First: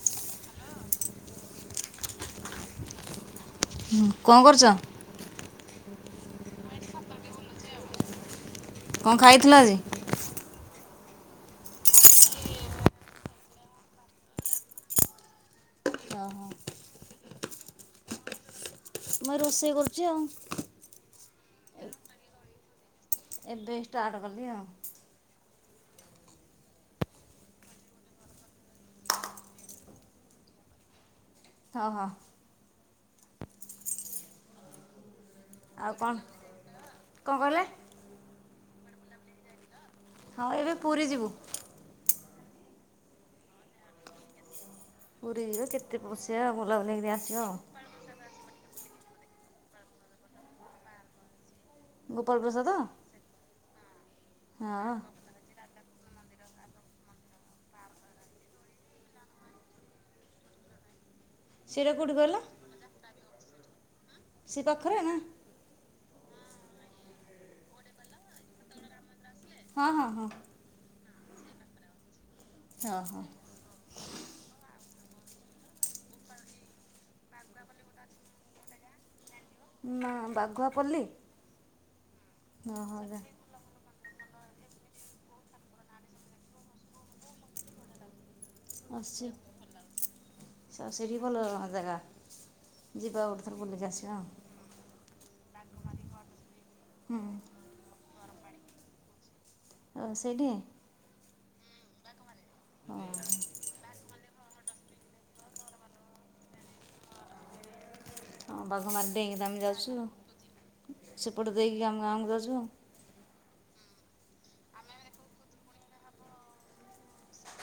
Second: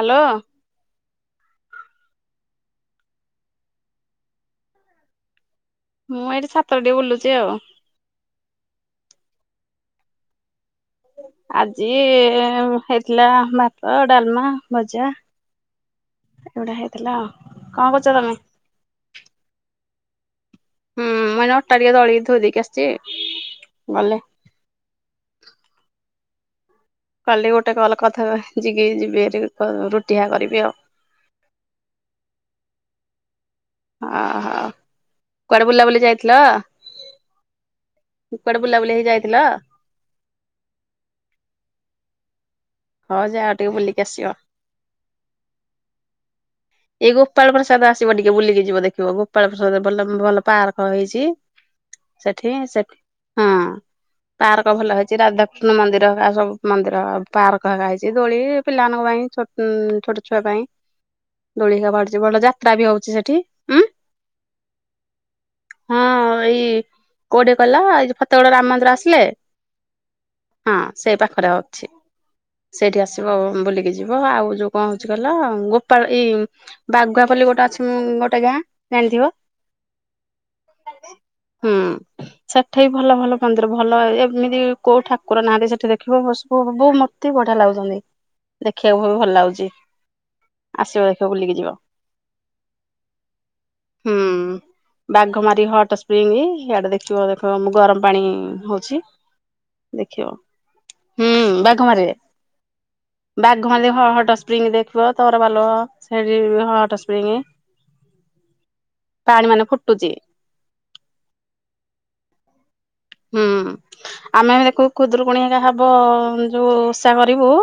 Hello. ହଁ ହୁଁ, କଣ କରୁଚ? ମୁଁ ଏଠି ଛାତରେ ଟିକେ ବୁଲୁଚି ଆଉ। କଣ ଖାଇଥିଲ ଆଜି? ଆଜି ହେଇଥିଲା ଭାତ, ଡାଲମା, ଭଜା। ଓହୋ ଏଉଡା ହେଇଥିଲା, କଣ କରୁଚ ତୋମେ? ମୁଁ ରୋଷେଇ କରୁଚି ଆଉ। ହୁଁ, ମାନେ ଅଟା ଟିକେ ଦଳିକି ଥୋଇ ଦେଇକି ଆସିଛି। ଏବେ ଗଲେ ଷ୍ଟାର୍ଟ କଲି ଆଉ। କାଲି ଗୋଟେ କଲ୍ କଥା ଟା ଯିବି ଯିବି ଭାରି କ-ରୁଟି ହା କରିବି ଆଉ। ହଁ, ହଁ। ଓହୋ, କୁଆଡେ ଆଉ ବୁଲାବୁଲି କଣ ଯାଇଥିଲ? କଣ କହିଲେ? ଉଁ, କୁଆଡେ ବୁଲାବୁଲି ହେଇ ଯାଇଥିଲ? ହଁ ଏବେ ପୁରୀ ଯିବୁ। ହଁ ଯାଅ ଟିକେ ବୁଲିକି ଆସିବ। ପୁରୀ ଯିବୁ କେତେ ବସିବା ବୁଲାବୁଲି କିରି ଆସିବା। ଯିବ ଟିକେ ବୁଲିକି ଯିବ ଦେଖିବ ଗୋପାଳ ପ୍ରସାଦ ଭଲ ଭଲ ପାର୍କ ହେଇଛି। ଗୋପାଳ ସେଠି ପ୍ରସାଦ ସେଠି ହଁ ପାର୍କ ହଁ ଭଲ ହେଇଛି ରାଧା କୃଷ୍ଣ ମନ୍ଦିର ଏକା ସବୁ ମନ୍ଦିର ପାର୍କ ହେକା ହେଇଛି, ଦୋଳି ପିଲାମାନଙ୍କ ପାଇଁ ଛୋଟ ଅଁ, ଛୁଆ ପାଇଁ। ଦୋଳି ସେଇଟା ହେକା କୋଉଠି ପଡିଚି କହିଲ ଭଲ, ଯାତ୍ରା ବି ହଉଛି ସେଠି, ଉଁ,। ସେ ପାଖରେ ନା ହଁ ଏଇ କୋଉଠି କଲ ଏଇ ଯୋଉ ଫ ତେଗଡ ରାମ ମନ୍ଦିର ଆସିଲେ ହଁ ହଁ ହଁ ହଁ ସେଇ ପାଖରେ ଅଛି। ହଁ ସେଇଠି ହଁ ଆସିବ ବୁଲିକି ଯିବ। ଆଉ ଯୋଉ କଣ ହଉଛି କହିଲ ଗୋପାଳ ଏଇ ଉଁ, ବାଗୁଆପଲ୍ଲୀ ଗୋଟେ ଅଛି ଉଁ, ଗୋଟେ ଗାଁ ଜାଣିଥିବ। ନା ବାଘୁଆପଲ୍ଲୀ? ହଁ, ସେଠି ବି ଓହୋ ଭଲ ଭଲ ମନ୍ଦିର ଭଲ ଏମିତି କୋଉ ଠାକୁର ନାହାଁନ୍ତି ସେଠି ଦେଖିବ ଭସ୍ ବ-ବ-ବଉ ମୋତେ ବଢିଆ ଲାଗୁଛନ୍ତି। ଦେଖିବାକୁ ବି ଭଲ ଲାଗୁଚି। ସ ସେଠି ଭଲ ଜାଗା ଯିବା ଗୋଟେ ଥର ବୁଲିକି ଆସିବା। ବାଘ ମାରି ହଟ୍ ସ୍ପ୍ରିଙ୍ଗ ହିଆଡେ ଦେଖିବ ଦେଖବ ଗରମ ପାଣି ହଉଛି। ଆଉ ଦେଖିବ। ସେଇଠି ହୁଁ ବାଘମାରିରେ। ବାଘମାରିରେ ହ ହଟ ସ୍ପ୍ରିଙ୍ଗ ଦେଖିବ ତ ଭଲ ସେଠି ହଟସ୍ପ୍ରିଙ୍ଗ। ହଁ ବାଘମାରି ଡେଇଁକି ତ ଆମେ ଯାଉଛୁ। ଫୁଟୁଛି ସେପଟ ଦେଇକି ଆମେ ଗାଁକୁ ଯାଉଛୁ। ହୁଁ ଆମେ ଦେଖୁ ଖୁଦରୁକୁଣୀ ହେକା ହବ ଯୋଉ ଉଷା କରିବୁ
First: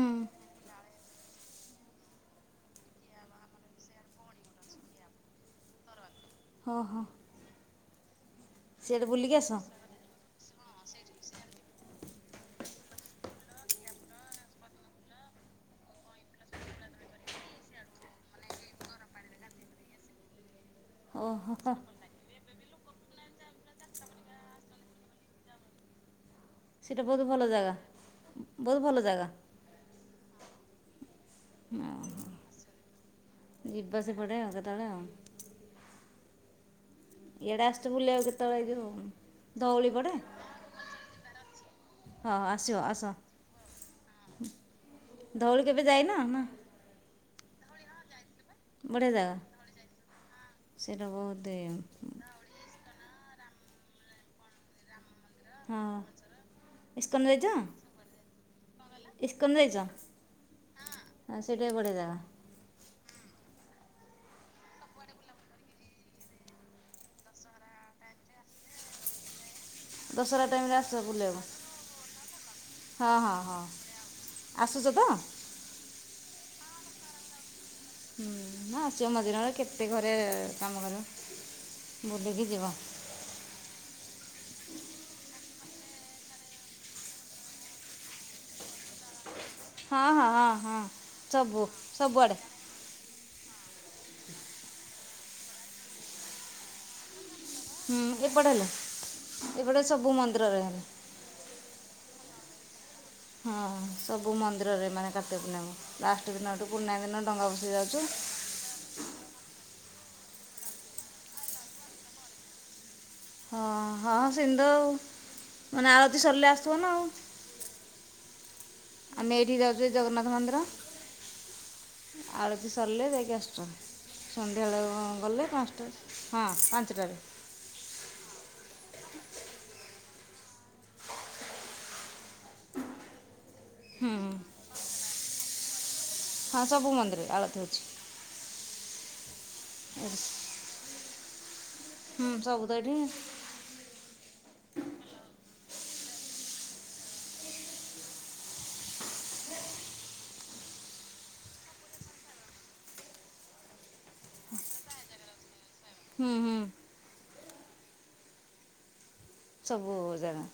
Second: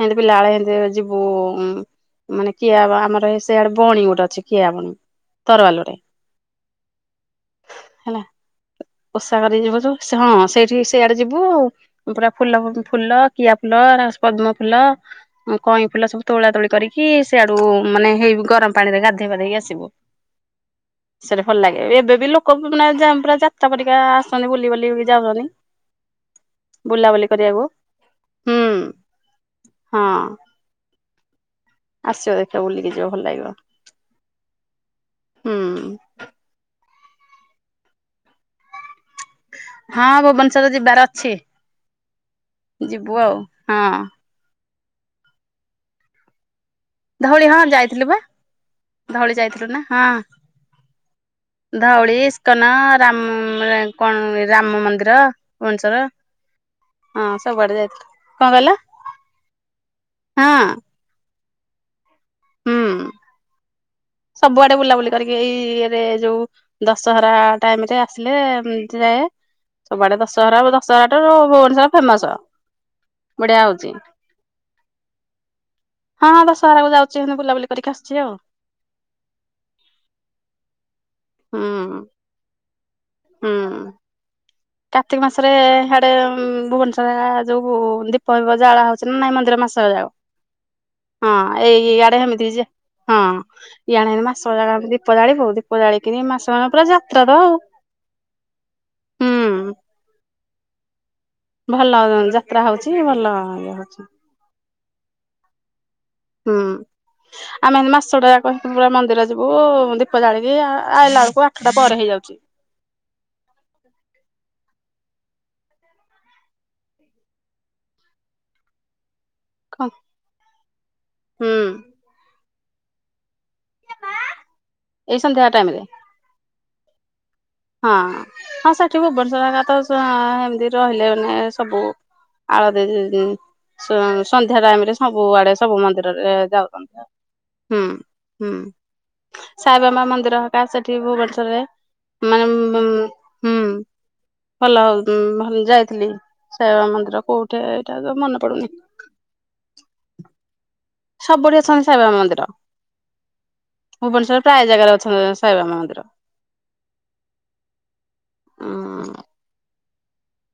ହେମତି ପିଲାବେଳେ ହେମିତି ଯିବୁ ହମ ମାନେ କିଆ ଆମର ଏ ସେଆଡେ ବଣୀ ଗୋଟେ ଅଛି କିଆ ବଣୀ ତରୱାଲ ରେ। ହଁ ହଁ। ହେଲା ସିଆଡ଼େ ବୁଲିକି ଓଷା ଆସ କରି ଯିବୁ ଜଉ ହଁ ସେଇଠି ସେଆଡେ ଯିବୁ ପୁରା ଫୁଲ ଫୁଲ କିଆ ଫୁଲ ଏରା ପଦ୍ମ ଫୁଲ କଇଁ ଫୁଲ ସବୁ ତୋଳା ତୋଳି କରିକି ସେଆଡୁ ମାନେ ହେଇ ଗରମ ପାଣିରେ ଗାଧୋଇପାଧେଇକି ଆସିବୁ। ସେଟା ଭଲ ଓହୋ ଲାଗେ ଏବେ ବି ଲୋକ ମାନେ ଯା ପୁରା ଯାତ୍ରା ପରିକା ଆସନ୍ତି ବୁଲି ବାଲି ବୁଲି ବୁଲି ଯାଉଛନ୍ତି। ସେଇଟା ବହୁତ ବୁଲାବୁଲି ଭଲ କରିବାକୁ ଜାଗା ହୁଁ ବହୁତ ଭଲ ଜାଗା। ହଁ ହଁ। ଆସିବ ଦେଖିବ ବୁଲିକି ଭଲ ଲାଗିବ। ଯିବା ସେ ପଟେ ଆଉ କେତେବେଳେ ଆଉ। ହୁଁ। ଇଆଡେ ଆସିଚୁ ବୁଲିବାକୁ କେତେବେଳେ ଏଇ ଜଉ ହଁ ଭୁବନେଶ୍ଵର ଯିବାର ଅଛି ହଁ ଆସିବ ଆସ ଯିବୁ ଆଉ ହଁ। ଧଉଳି କେବେ ଯାଇନ ନା? ଧଉଳି ହଁ ଯାଇଥିଲୁ ପା। ବଢ଼ିଆ ଧଉଳି ଜାଗା ଯାଇଥିଲୁ ନା ହଁ ସେଇଟା ବହୁତ ଧଉଳି ଇସ୍ କନ ରାମ କଣ ରାମ ମନ୍ଦିର ହଁ ଭୁବନେଶ୍ୱର। ଇସ୍କନ ହଁ ଯାଇଛ ସବୁଆଡେ ଯାଇଥିଲୁ। କଣ କିହିଲ? ଇସ୍କନ ଯାଇଛ ହଁ। ହଁ ସେଇଟା ବି ବଢିଆ ଜାଗା। ହୁଁ। ସବୁଆଡେ ବୁଲାବୁଲି କରିକି ଏଇ ଇଏରେ ଯୋଉ ଦଶହରା ଟାଇମରେ ଆସିଲେ ଯାଏ। ସବୁଆଡେ ଦଶହରା ଟାଇମ୍ରେ ଆସ ଦଶହରା ଟାର ବୁଲିବାକୁ ଭୁବନେଶ୍ୱର ଫେମସ। ହଁ ହଁ ବଢିଆ ହଁ ହଉଛି ଆସୁଛ ତ? ହଁ ହଁ ଦଶହରାକୁ ଯାଉଛି ହେନ୍ତି ବୁଲାବୁଲି କରିକି ଆସୁଛି ହୁଁ ଆଉ ମ ଆସିବ ମଝିର କେତେ ଘରେ କାମ କରିବ। ହୁଁ। ବୁଲିକି ଯିବ। ହୁଁ। କାର୍ତ୍ତିକ ମାସରେ ହିଆଡେ ଭୁବନେଶ୍ୱର ଯୋଉ ଦୀପ ଫିପ ଜାଳା ହଉଛି ନା ନାଇଁ ମ ନ୍ଦିର ମାସକ ହଁ ଯାକ। ହଁ ହଁ ହଁ ହଁ ସବୁ ଏଇ ଇଆଡେ ସବୁଆଡ଼େ ହେମିତି ଯେ ହଁ ଇଆଣେ ହେନ୍ତି ମାସ ଯାକ ଦୀପ ଜାଳିବୁ ଦୀପ ଜାଳି କିିନି ମାସ ଜାକ ପୁରା ଯାତ୍ରା ତ ଆଉ। ହୁଁ ଏପଟେ ହେଲେ ହୁଁ ଏପଟେ ସବୁ ମନ୍ଦିରରେ ହେଲେ। ଭଲ ଯାତ୍ରା ହଉଛି। ଭଲ ହଁ ଇଏ ହଉଛି ସବୁ ମନ୍ଦିରରେ ମାନେ କାର୍ତ୍ତିକ ପୂର୍ଣ୍ଣିମା ଲାଷ୍ଟ ଦିନ ଏଠୁ ପୂର୍ଣିମା ଦିନ ଡଙ୍ଗା ଭସେଇ ଯାଉଛୁ। କମ୍ ପୂରୁବ ମନ୍ଦିର ଯିବୁ ଦୀପ ଜାଳିକି ଆ ଆଇଲା ଳକୁ ଆଠଟା ପରେ ହେଇଯାଉଚି। ହଁ ହଁ ସିନ୍ତ ଆଉ ମାନେ ଆଳତି ସରିଲେ ଆସଥିବ ନା ଆଉ। ଆମେ ଏଠି ଯାଉଚୁ ଏ କଣ ଜଗନ୍ନାଥ ମନ୍ଦିର ହୁଁ ଆଳତି ସରିଲେ ଯାଇକି ଆସୁଚନ୍। ଏଇ ସନ୍ଧ୍ୟାବେଳ ସନ୍ଧ୍ୟା ଗଲେ ଟାଇମ ରେ ପାଞ୍ଚଟା ହଁ ପାଞ୍ଚଟାରେ। ହଁ ହଁ ସେଠି ଭୁବନେଶ୍ଵର ହେକାତ ଆ ହେମତି ରହିଲେ ମାନେ ସବୁ। ଆଳତି ଦେଇ ଦେଇ ସେ ହୁଁ ମାନେ ସନ୍ଧ୍ୟା ଟାଇମ ରେ ସବୁ ଆଡେ ସବୁ ମନ୍ଦିରରେ ହଁ ସବୁ ଯାଉଚନ୍ତି ମନ୍ଦିରରେ ଆଳତି ହେଉଛି ହୁଁ। ହୁଁ ସାଇବାବା ମନ୍ଦିର ହେକା ସେଠି ଭୁବନେଶ୍ଵର ରେ ହୁଁ ମାନେ ସବୁ ତ ମୁଁ ଏଠି ହୁଁ। ଭଲ ଆଉ ଭଲ ଯାଇଥିଲି ସାଇ ବାବା ମନ୍ଦିର କୋଉଠେ ହେଇଟା ତ ମନେ ପଡୁନି। ସବୁଠେ ଅଛନ୍ତି ସାଇ ବାବା ମନ୍ଦିର। ଭୁବନେଶ୍ୱର ପ୍ରାୟେ ଜାଗାରେ ଅଛନ୍ତି ସାଇ ବାବା ମନ୍ଦିର। ହୁଁ ହୁଁ ଉଁ। ସବୁ ଜାଗା।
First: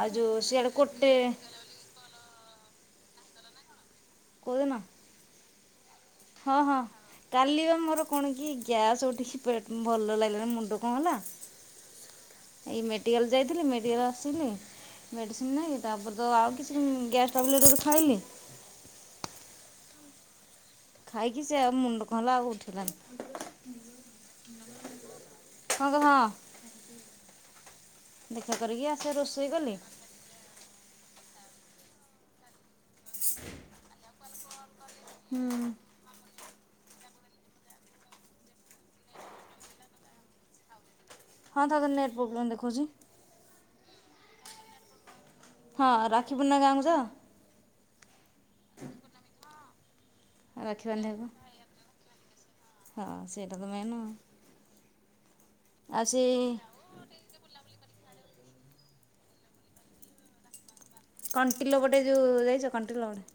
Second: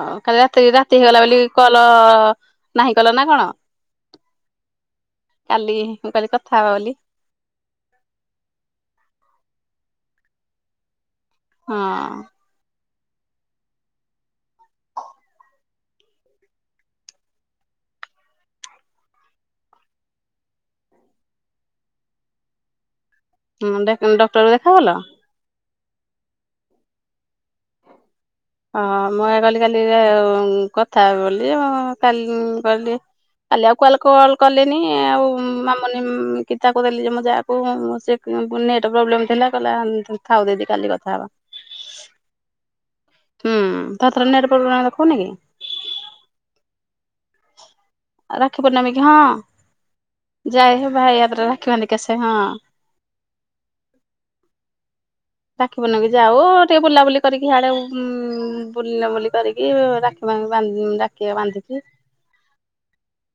ଆଉ ଯୋଉ କାଲି ରାତି ସିଆଡ଼େ ରାତି ଗୋଟେ ହେଇଗଲା ବୋଲି କଲ୍ ନାହିଁ କଲ ନା କଣ? କୋଉ ଦିନ? କାଲି। ମୁଁ କହିଲି କଥା ହଁ ହବା ହଁ। ବୋଲି କାଲି ପା ମୋର୍ କଣ କି ଗ୍ୟାସ୍ ଉଠିକି ପେଟ୍ ଭଲ ଲାଗିଲାନି ମୁଣ୍ଡ ଙ୍କ ହେଲା ହଁ। ଏଇ ମେଡ଼ିକାଲ୍ ଯାଇଥିଲି ମେଡ଼ିକାଲ୍ ରୁ ଆସିଲି। ମେଡିସିନ୍ ନାଇଁ ତାପରେ ତ ଆଉ କିଛି ଉଁ ଗ୍ୟାସ୍ ଟ୍ୟାବଲେଟ୍ ଗୋଟେ ଖାଇଲି। ଖାଇକି ସେ ଆଉ ମୁଣ୍ଡ କଣ ହେଲା ଆଉ ଉଠିଲାନି। ମୁଣ୍ଡ ଡେ ଡକ୍ଟର ଦେଖା କଲା? ହଁ କୁହ? ଦେଖା ଅ କରିକି ଆସେ ମୁଁ ଏ ରୋଷେଇ କଲି କଲିରେ ଆଉ ଉଁ କଥା ହେବି ବୋଲି ଉଁ କାଲି କ କାଲି ଆଉ କୁଆଡ଼େ କଲ୍ କଲିଇନି ଆଉ ମୁଁ ହୁଁ ମାମୁନି କି ତାକୁ ଦେଲି ଯେ ମୋ ଯା କୁ ସେ ଫୁଣି ନେଟ୍ ପ୍ରୋବ୍ଲେମ୍ ଥିଲା କହିଲା ଥାଉ ଦିଦି କାଲି କଥା ହବା। ହଁ ଥରେ ଥରେ ନେଟ୍ ପ୍ରୋବ୍ଲେମ୍ ଦେଖୋଉଚି। ହୁଁ ଥରେ ଥରେ ନେଟ୍ ପ୍ରୋବ୍ଲେମ୍ ଦେଖୋଉନି କି? ହଁ ରାକ୍ଷୀ ପୂର୍ଣ୍ଣିମାରେ ଗାଁ କୁ ଯାଅ? ଆଉ ରାକ୍ଷୀ ପୂର୍ଣ୍ଣିମୀ କି ହଁ। ରାକ୍ଷୀ ଯାଇକି ଭାଇ ବାନ୍ଧିବାକୁ ହାତରେ ରାକ୍ଷୀ ବାନ୍ଧିକି ଆସେ ହଁ। ହଁ ସେଇଟା ତ ମେନ୍ ଆଉ ରାକ୍ଷୀ ଆଉ ପୂର୍ଣ୍ଣିମୀ କୁ ସେଇ ଯାଉ ଟିକେ ବୁଲାବୁଲି କରିକି ହାଆଡ଼େ ଉଁ ବୁଲାବୁଲି କରିକି ରାକ୍ଷୀ ବା ବାନ୍ଧ କଣ୍ଟିଲୋ ପେଟ ଯୋଉ ଯାଇଚ କଣ୍ଟିଲୋ ପଟେ?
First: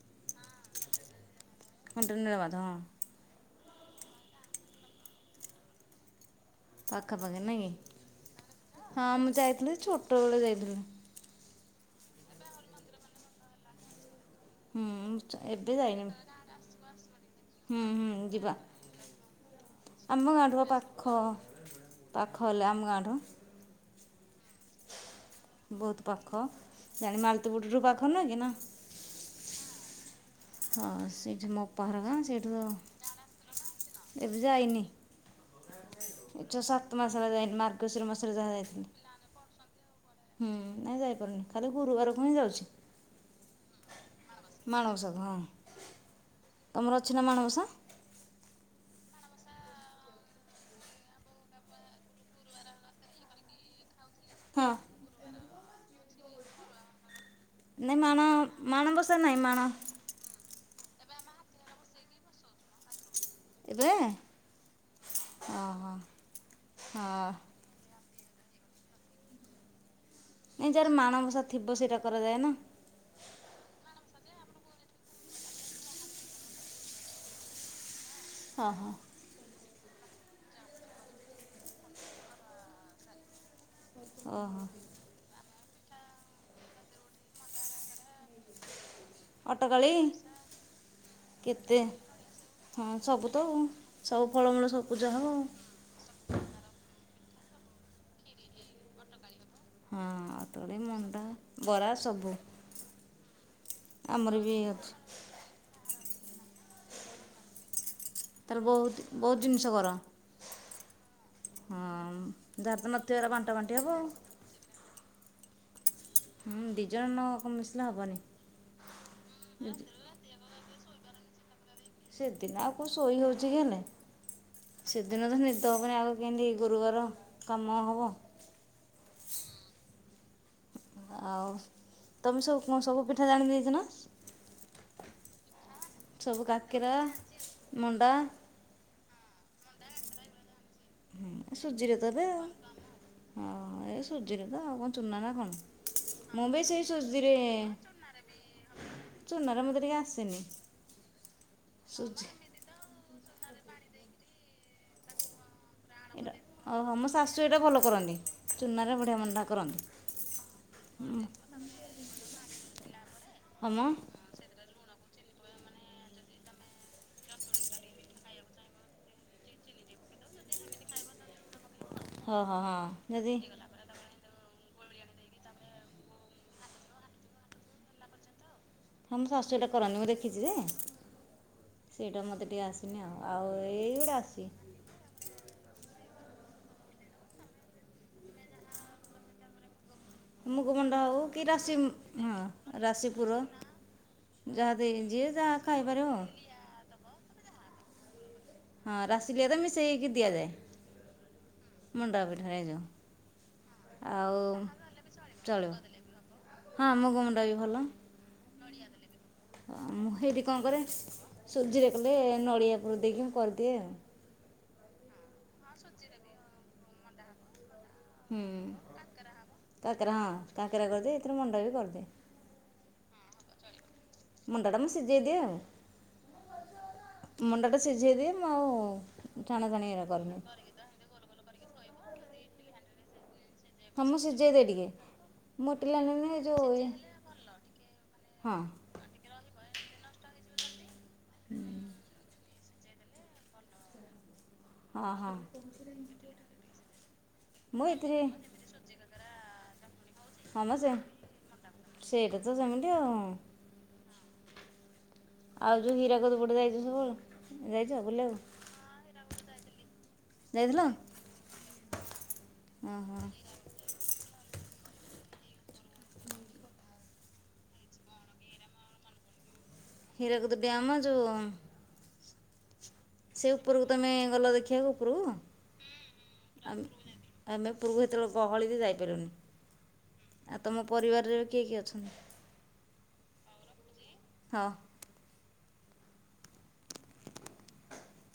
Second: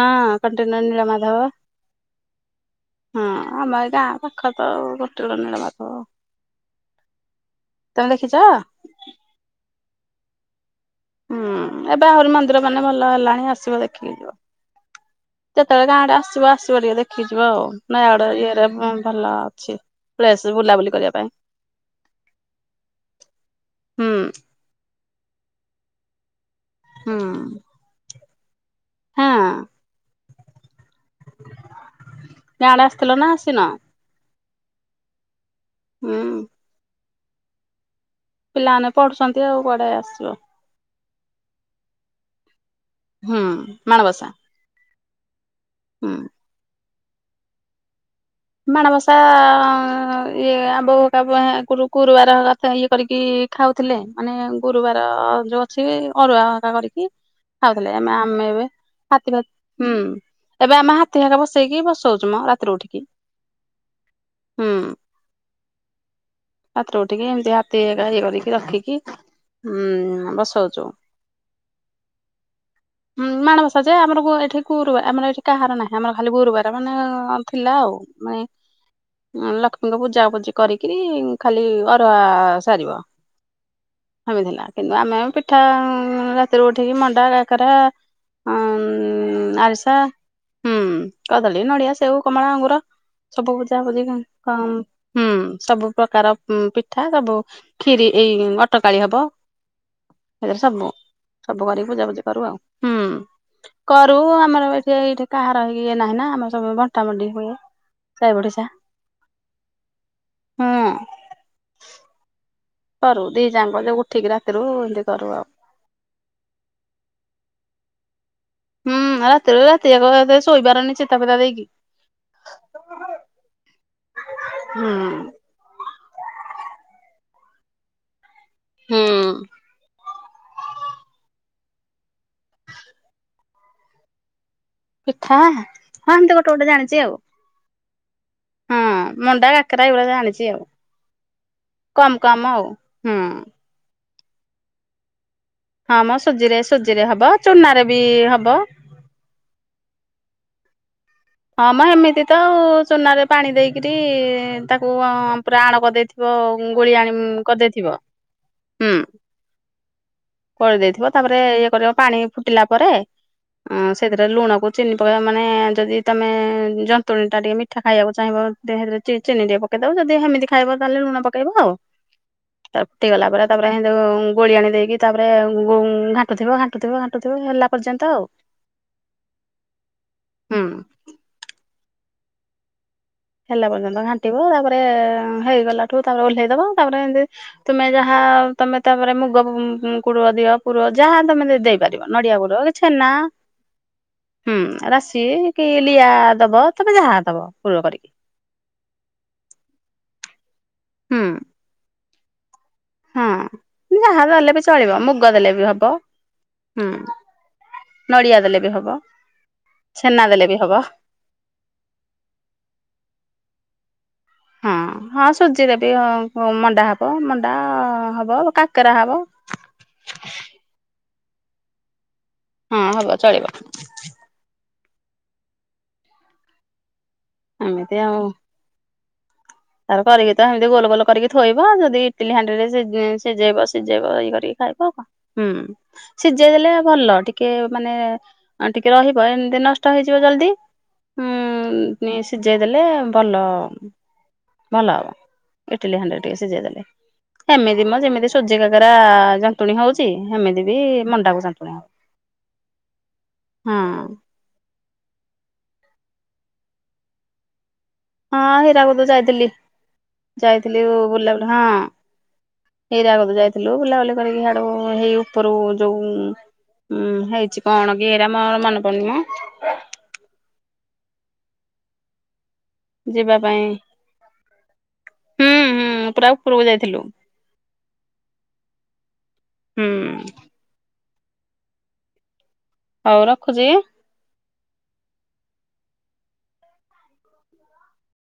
ହଁ କଣ୍ଟିଲୋ ନୀଳମାଧବ। କଣ୍ଟିଲୋ ନିଳମାଧବ ହଁ। ହଁ ଆମଏଇ ଗାଁ ପାଖ ତ ଆଉ କଣ୍ଟିଲୋ ନୀଳମାଧବ। ପାଖା ପାାଖି ନାଇଁ ତମେ ଦେଖିଛ? କି ହଁ ମୁଁ ଯାଇଥିଲି ଯେ ଛୋଟ ବେଳେ ଯାଇଥିଲି। ହୁଁ ଏବେ ଆହୁରି ମନ୍ଦିର ମାନେ ଭଲ ହେଲାଣି ଆସିବ ଦେଖିକି ଯିବ। ହୁଁ ଏବେ ଯେତେବେଳେ ଯାଇନି ଗାଁ ଆଡ଼େ ଆସିବ ଆସିବ ଟିକେ ଦେଖିକି ଯିବ ଆଉ ହୁଁ ହୁଁ ନୟାଗଡ ଯିବା ଇଏରେ ଭଲ ଅଛି। ଆମ ପ୍ଲେସ ଗାଁଠୁ ପା ବୁଲାବୁଲି କରିବା ପାଖ ପାଇଁ ପାଖ ହେଲେ ଆମ ଗାଁଠୁ। ହୁଁ। ବହୁତ୍ ପାଖ ହୁଁ [unintelligible] ହଁ। ହଁ ସେଇଠି ମୋ ଅପା ହର ଗାଁ, ଗାଁ ଆଡେ ଆସିଥିଲ ନା ଆସିନ? ସେଇଠୁ ଏବେ ଯାଇନି। ହୁଁ ଏ ଯୋଉ ସାତ ମାସ ହେଲା ଯାଇନି [unintelligible] ମାର୍ଗଶିର ମାସରେ ଯାହା ପିଲାମାନେ ଯାଇଥିଲି, ପଢୁଛନ୍ତି ଆଉ କୁଆଡେ ଆସିବ ହୁଁ ନାଇଁ ଯାଇ ପାରୁନି ଖାଲି ଗୁରୁବାରକୁ ହିଁ ଯାଉଛି। ହୁଁ ମାଣବସା। ମାଣବସା କୁ ହଁ। ହୁଁ। ତମର ଅଛି ନା ମାଣବସା? ମାଣବସା ଇଏ [unintelligible] ଗୁରୁବାର ତ ଇଏ କରିକି ଖାଉଥିଲେ, ମାନେ ହଁ। ଗୁରୁବାର ଯୋଉ ଅଛି ଅରୁଆ ଭାତ କରିକି ଖାଉଥିଲେ, ନାଇଁ ମାଣ ଆମେ ଏବେ ମାଣବସା ନାଇଁ [unintelligible] ମାଣ ହୁଁ। ଏବେ ଆମେ [unintelligible] ବସେଇକି ବସୋଉଚୁ ମ ରାତିରୁ ଉଠିକି। ଏବେ? ହୁଁ। ଓହୋ। ରାତିରୁ ଉଠିକି ହଁ ଏମ୍ତି ହାତି ହେକା ଇଏ କରିକି ରଖିକି ହୁଁ ବ ନାଇଁ ଯାର ମାଣବସା ଥିବ ସେଇଟା କରାଯାଏ ନା। ହୁଁ ମାଣବସା ଯାଏ ଆମର ଗୁ ଏଠି ଗୁରୁ ଆମର ଏଠି କାହାର ନାହିଁ ଆମର ଖାଲି ଗୁରୁବାର ମାନେ ଥିଲା ଆଉ। [unintelligible] ଉଁ ଲକ୍ଷ୍ମୀଙ୍କ ପୂଜାପୂଜି କରିକି ଖାଲି ଅରୁଆ ସାରିବ। ଓହୋ ହେମିଥିଲା କିନ୍ତୁ ଆମେ ପିଠା ରାତିରୁ ଉଠିକି ମଣ୍ଡା କା କେରା ଉଁ ଅଟକାଳି। ଆରିସା ହୁଁ କଦଳୀ, କେତେ ନଡିଆ, ସେଉ, କମଳା, ଅଙ୍ଗୁର ହଁ ତ ସବୁ ଆଉ ପୂଜା-ପୁଜି ସବୁ ଫଳମୂଳ କଣ ସବୁ ପୂଜା ହବ ହୁଁ ଆଉ। ସବୁ ପ୍ରକାର ପିଠା ସବୁ ଖିରି ଏଇ ଅଟକାଳି ହବ। ହଁ ସେଥିରେ ଅତକାଳି ସବୁ ମଣ୍ଡା ସବୁ କରିକି ବରା ପୂଜାପୂଜି ସବୁ କରୁ ଆଉ, ହୁଁ କରୁ ବି ଆମର ଅଛି। ଏଇଠି ଏଇଠେ କାହାର ହେଇ ଇଏ ନାହିଁ ନା ଆମର ସବୁ ବଣ୍ଟାବଣ୍ଟି ହୁଏ। ସାଇ ତାହେଲେ ପଡିଶା ବହୁତ୍-ବହୁତ୍ ଜିନିଷ କର, ହୁଁ ହଁ। ଯାହାର ତ ନଥିବ ହେରା ବାଣ୍ଟା-ବାଣ୍ଟି ହବ ଆଉ। ଥିରୁ ଇନ୍ତି କରୁ ଆଉ। ହୁଁ ଦି ଜଣ ନ [unintelligible] ମିଶିଲେ ହବନି। ହୁଁ ରାତିରେ ରାତି ଯାକ [unintelligible] ଶୋଇପାରେନି ଚିତା ଫିତା ଦେଇକି। ସେଦିନ ଆଉ କୋଉ ଶୋଇ ହଉଚି କି ହେଲେ, ହୁଁ ସେଦିନ ତ ନିଦ ହବନି ଆଗ କିନ୍ତି ଗୁରୁବାର କାମ ହବ। ହୁଁ। ଆଉ ତମେ ସବୁ କଣ ସବୁ ପିଠା ଜାଣି ଦେଇଚ ନା? ପିଠା ହଁ ଏମ୍ତି ସବୁ ଗୋଟେ-ଗୋଟେ କାକେରା ଜାଣିଚି ଆଉ। ମଣ୍ଡା ହଁ ମଣ୍ଡା କାକେରା ଏଗୁରା ଜାଣିଚି ଆଉ, ସୁଜିରେ ତ ଏବେ କମ୍-କମ୍ ଆଉ ହୁଁ। ହଁ ଏ ସୁଜିରେ ତ ଆଉ କଣ ଚୁନା ନା କଣ? ହଁ ମ ମୁଁ ବି ସେଇ ସୁଜିରେ-ସୁଜିରେ ହବ, ସୁଜିରେ ଚୁନାରେ ବି ହବ। ଚୁନାରେ ମତେ ଟିକେ ଆସେନି। ହଁ ମ ଏମିତି ସୁଜି ତ ଆଉ ଚୁନାରେ ପାଣି ଦେଇକରି ତାକୁ ପୁରା ଆଣ କରିଦେଇଥିବ ଏଇଟା ଓହୋ ମୋ ଗୁଳିଆଣି ଶାଶୁ ଏଇଟା ଭଲ କରିଦେଇଥିବ କରନ୍ତି ହୁଁ। ଚୁନାରେ ବଢ଼ିଆ ମଣ୍ଡା କରନ୍ତି କରିଦେଇଥିବ ତାପରେ ଇଏ କରିବ ପାଣି ଫୁଟିଲା ପରେ ହଁ ମ ସେଥିରେ ଲୁଣକୁ ଚିନି ପକେଇବା ମାନେ ଯଦି ତୁମେ ଯନ୍ତୁଣୀଟା ଟିକେ ମିଠା ଖାଇବାକୁ ଚାହିଁବ ଦି ହେଦିରେ ଚି ଚିନି ଟିକେ ପକେଇଦବ ଯଦି ହେମିଦି ଖାଇବ ତାହେଲେ ଲୁଣ ପକ କେଇବ ଆଉ ହଁ ହଁ ହଁ ତାତି ଗଲା ଯଦି ପରେ ତାପରେ ହେନ୍ ଡୁ ଗୋଳି ଆଣି ଦେଇକି ତାପରେ ଗୋ ଘାଣ୍ଟୁଥିବ ଘାଣ୍ଟୁଥିବ ଘାଣ୍ଟୁଥିବ ହେଲା ପର୍ଯ୍ୟନ୍ତ ଆଉ। [inaudible] ହଁ ମୋ ଶାଶୁ ହେଟା କରନ୍ତି ମୁଁ ଦେଖିଛି ଯେ ହୁଁ ସେଇଟା ମୋତେ ଟିକେ ଆସେ ନି ଆଉ ଆଉ ଏଇ ଗୁଡା ଆସିଚି। ଏ ହେଇଗଲାଠୁ ତାପରେ ଓହ୍ଲେଇଦବ ତାପରେ ଇଁଦି ତୁମେ ଯାହା ତମେ ତାପରେ ମୁଗ ଉ କୁଡୁଅ ଦିଅ ପୁର ମୁଗମଣ୍ଡା ଯାହା ହଉ କି ତମେ ରାଶି ଦେଇପାରିବ ନଡିଆ ପୁର କି ହଁ ରାଶି ଛେନା। ପୁର ହୁଁ ଯାହା ଦେଇ ରାଶି ଯିଏ ଯାହା କି ଖାଇପାରିବ ଲିଆ ଆଉ ଦବ ତମ ଯାହା ଦବ ପୂର କରିକି। ହଁ ରାଶିି ଲିଆରେ ମିଶେଇକି ଦିଆଯାଏ। ହୁଁ। ମୁଣ୍ଡା ପିଠା ହେଇଯାଉ। ହଁ ଯାହା ଦେଲେ ବି ଚଳିବ ମୁଗ ଦେଲେ ବି ଚଳିବ ହବ। ହୁଁ ହଁ ମୁଗମଣ୍ଡା ବି ଭଲ ନଡିଆ ଦେଲେ ବି ହବ। ମୁଁ ଛେନା ହେଇଠି ଦେଲେ ବି କଣ ହବ କରେ ସୁଜିରେ କଲେ ନଡ଼ିଆ ପୁର ଦେଇକି ମୁଁ କରିଦିଏ ଆଉ। ହଁ ହଁ ସୁଜି ଦେବି ମଣ୍ଡା ହେବ ମଣ୍ଡା ହବ ହୁଁ କାକେରା ହବ କାକରା ହଁ କାକରା କରିଦି ଏଥିରେ ମଣ୍ଡ ବି କରିଦେ। ହଁ ହବ ଚଳିବ। ମୁଣ୍ଡା ଟା ମୁଁ ସିଝେଇଦିଏ ଆଉ। ମୁଣ୍ଡାଟା ଏମିତି ଆଉ ସିଝେଇଦିଏ ତାର କରିକି ତ ହେମିତି ଗୋଲ ଗୋଲ କରିକି ଥୋଇବ ଯଦି ଇଟିଲି ହାଣ୍ଡିରେ ସିଜେଇବ ହଁ ସିଜେଇବ ମୁଁ ଇ ସିଝେଇ କରିକି ଦିଏ ଟିକେ ଖାଇବ ଆଉ କ ହୁଁ। ମୋଟିଲାନି ଏ ସିଝେଇ ଦେଲେ ଯେଉଁ ଭଲ ଟିକେ ମାନେ ହଁ ଟିକେ ରହିବ ଏମିତି ନଷ୍ଟ ହେଇଯିବ ଜଲଦି ଉଁ ସି ସିଝେଇ ଦେଲେ ଭଲ ଭଲ ହଁ ହବ ହଁ ଇଟିଲି ହାଣ୍ଡିରେ ଟିକେ ସିଝେଇ ଦେଲେ। ମୁଁ ହେମିତି ମ ଏଥିରେ ଯେମିତି ସୁଜି କାକରା ଯନ୍ତୁଣୀ ହଉଚି ହଁ ହେମିତି ମ ବି ସେ ମଣ୍ଡା କୁ ଯନ୍ତୁଣୀ ହବ। ସେଇଟା ତ ସେମିତି ଆଉ। ହଁ। ଆଉ ଯୋଉ ହୀରା କଦ ପଟେ ଯାଇଚୁ ସବୁ ଯାଇଚ ବୁଲ ହଁ ହୀରାକୁଦ ଯାଇଥିଲି ଯାଇଥିଲ ଯାଇଥିଲି ବୁଲା ବୁ ହଁ। ଓହୋ ହୀରାକୁଦ ଯାଇଥିଲୁ ବୁଲାବୁଲି କରିକି ଆଡୁ ହେଇ ଉପରୁ ଯୋଉ ହୁଁ ହେଇଚି କଣ କି ଏଇରା ମର ମନେ ପଡୁନି ମ ହୀରାକୁଦ ଡ୍ୟାମ ଯୋଉ ଯିବା ସେ ପାଇଁ ଉପରକୁ ତମେ ଗଲ ଦେଖିବାକୁ ଉପରକୁ? ହୁଁ ହୁଁ ପୁରା ଉପରକୁ ଯାଇଥିଲୁ ଆ ମେ ଉପୁରୁକୁ ହେତେବେଳେ ଗହଳି ଯେ ଯାଇପାରିଲୁନି। ହୁଁ ଆଉ ତମ ପରିବାରରେ କିଏ କିଏ ଅଛନ୍ତି? ହଉ ରଖୁଚି। ହଁ।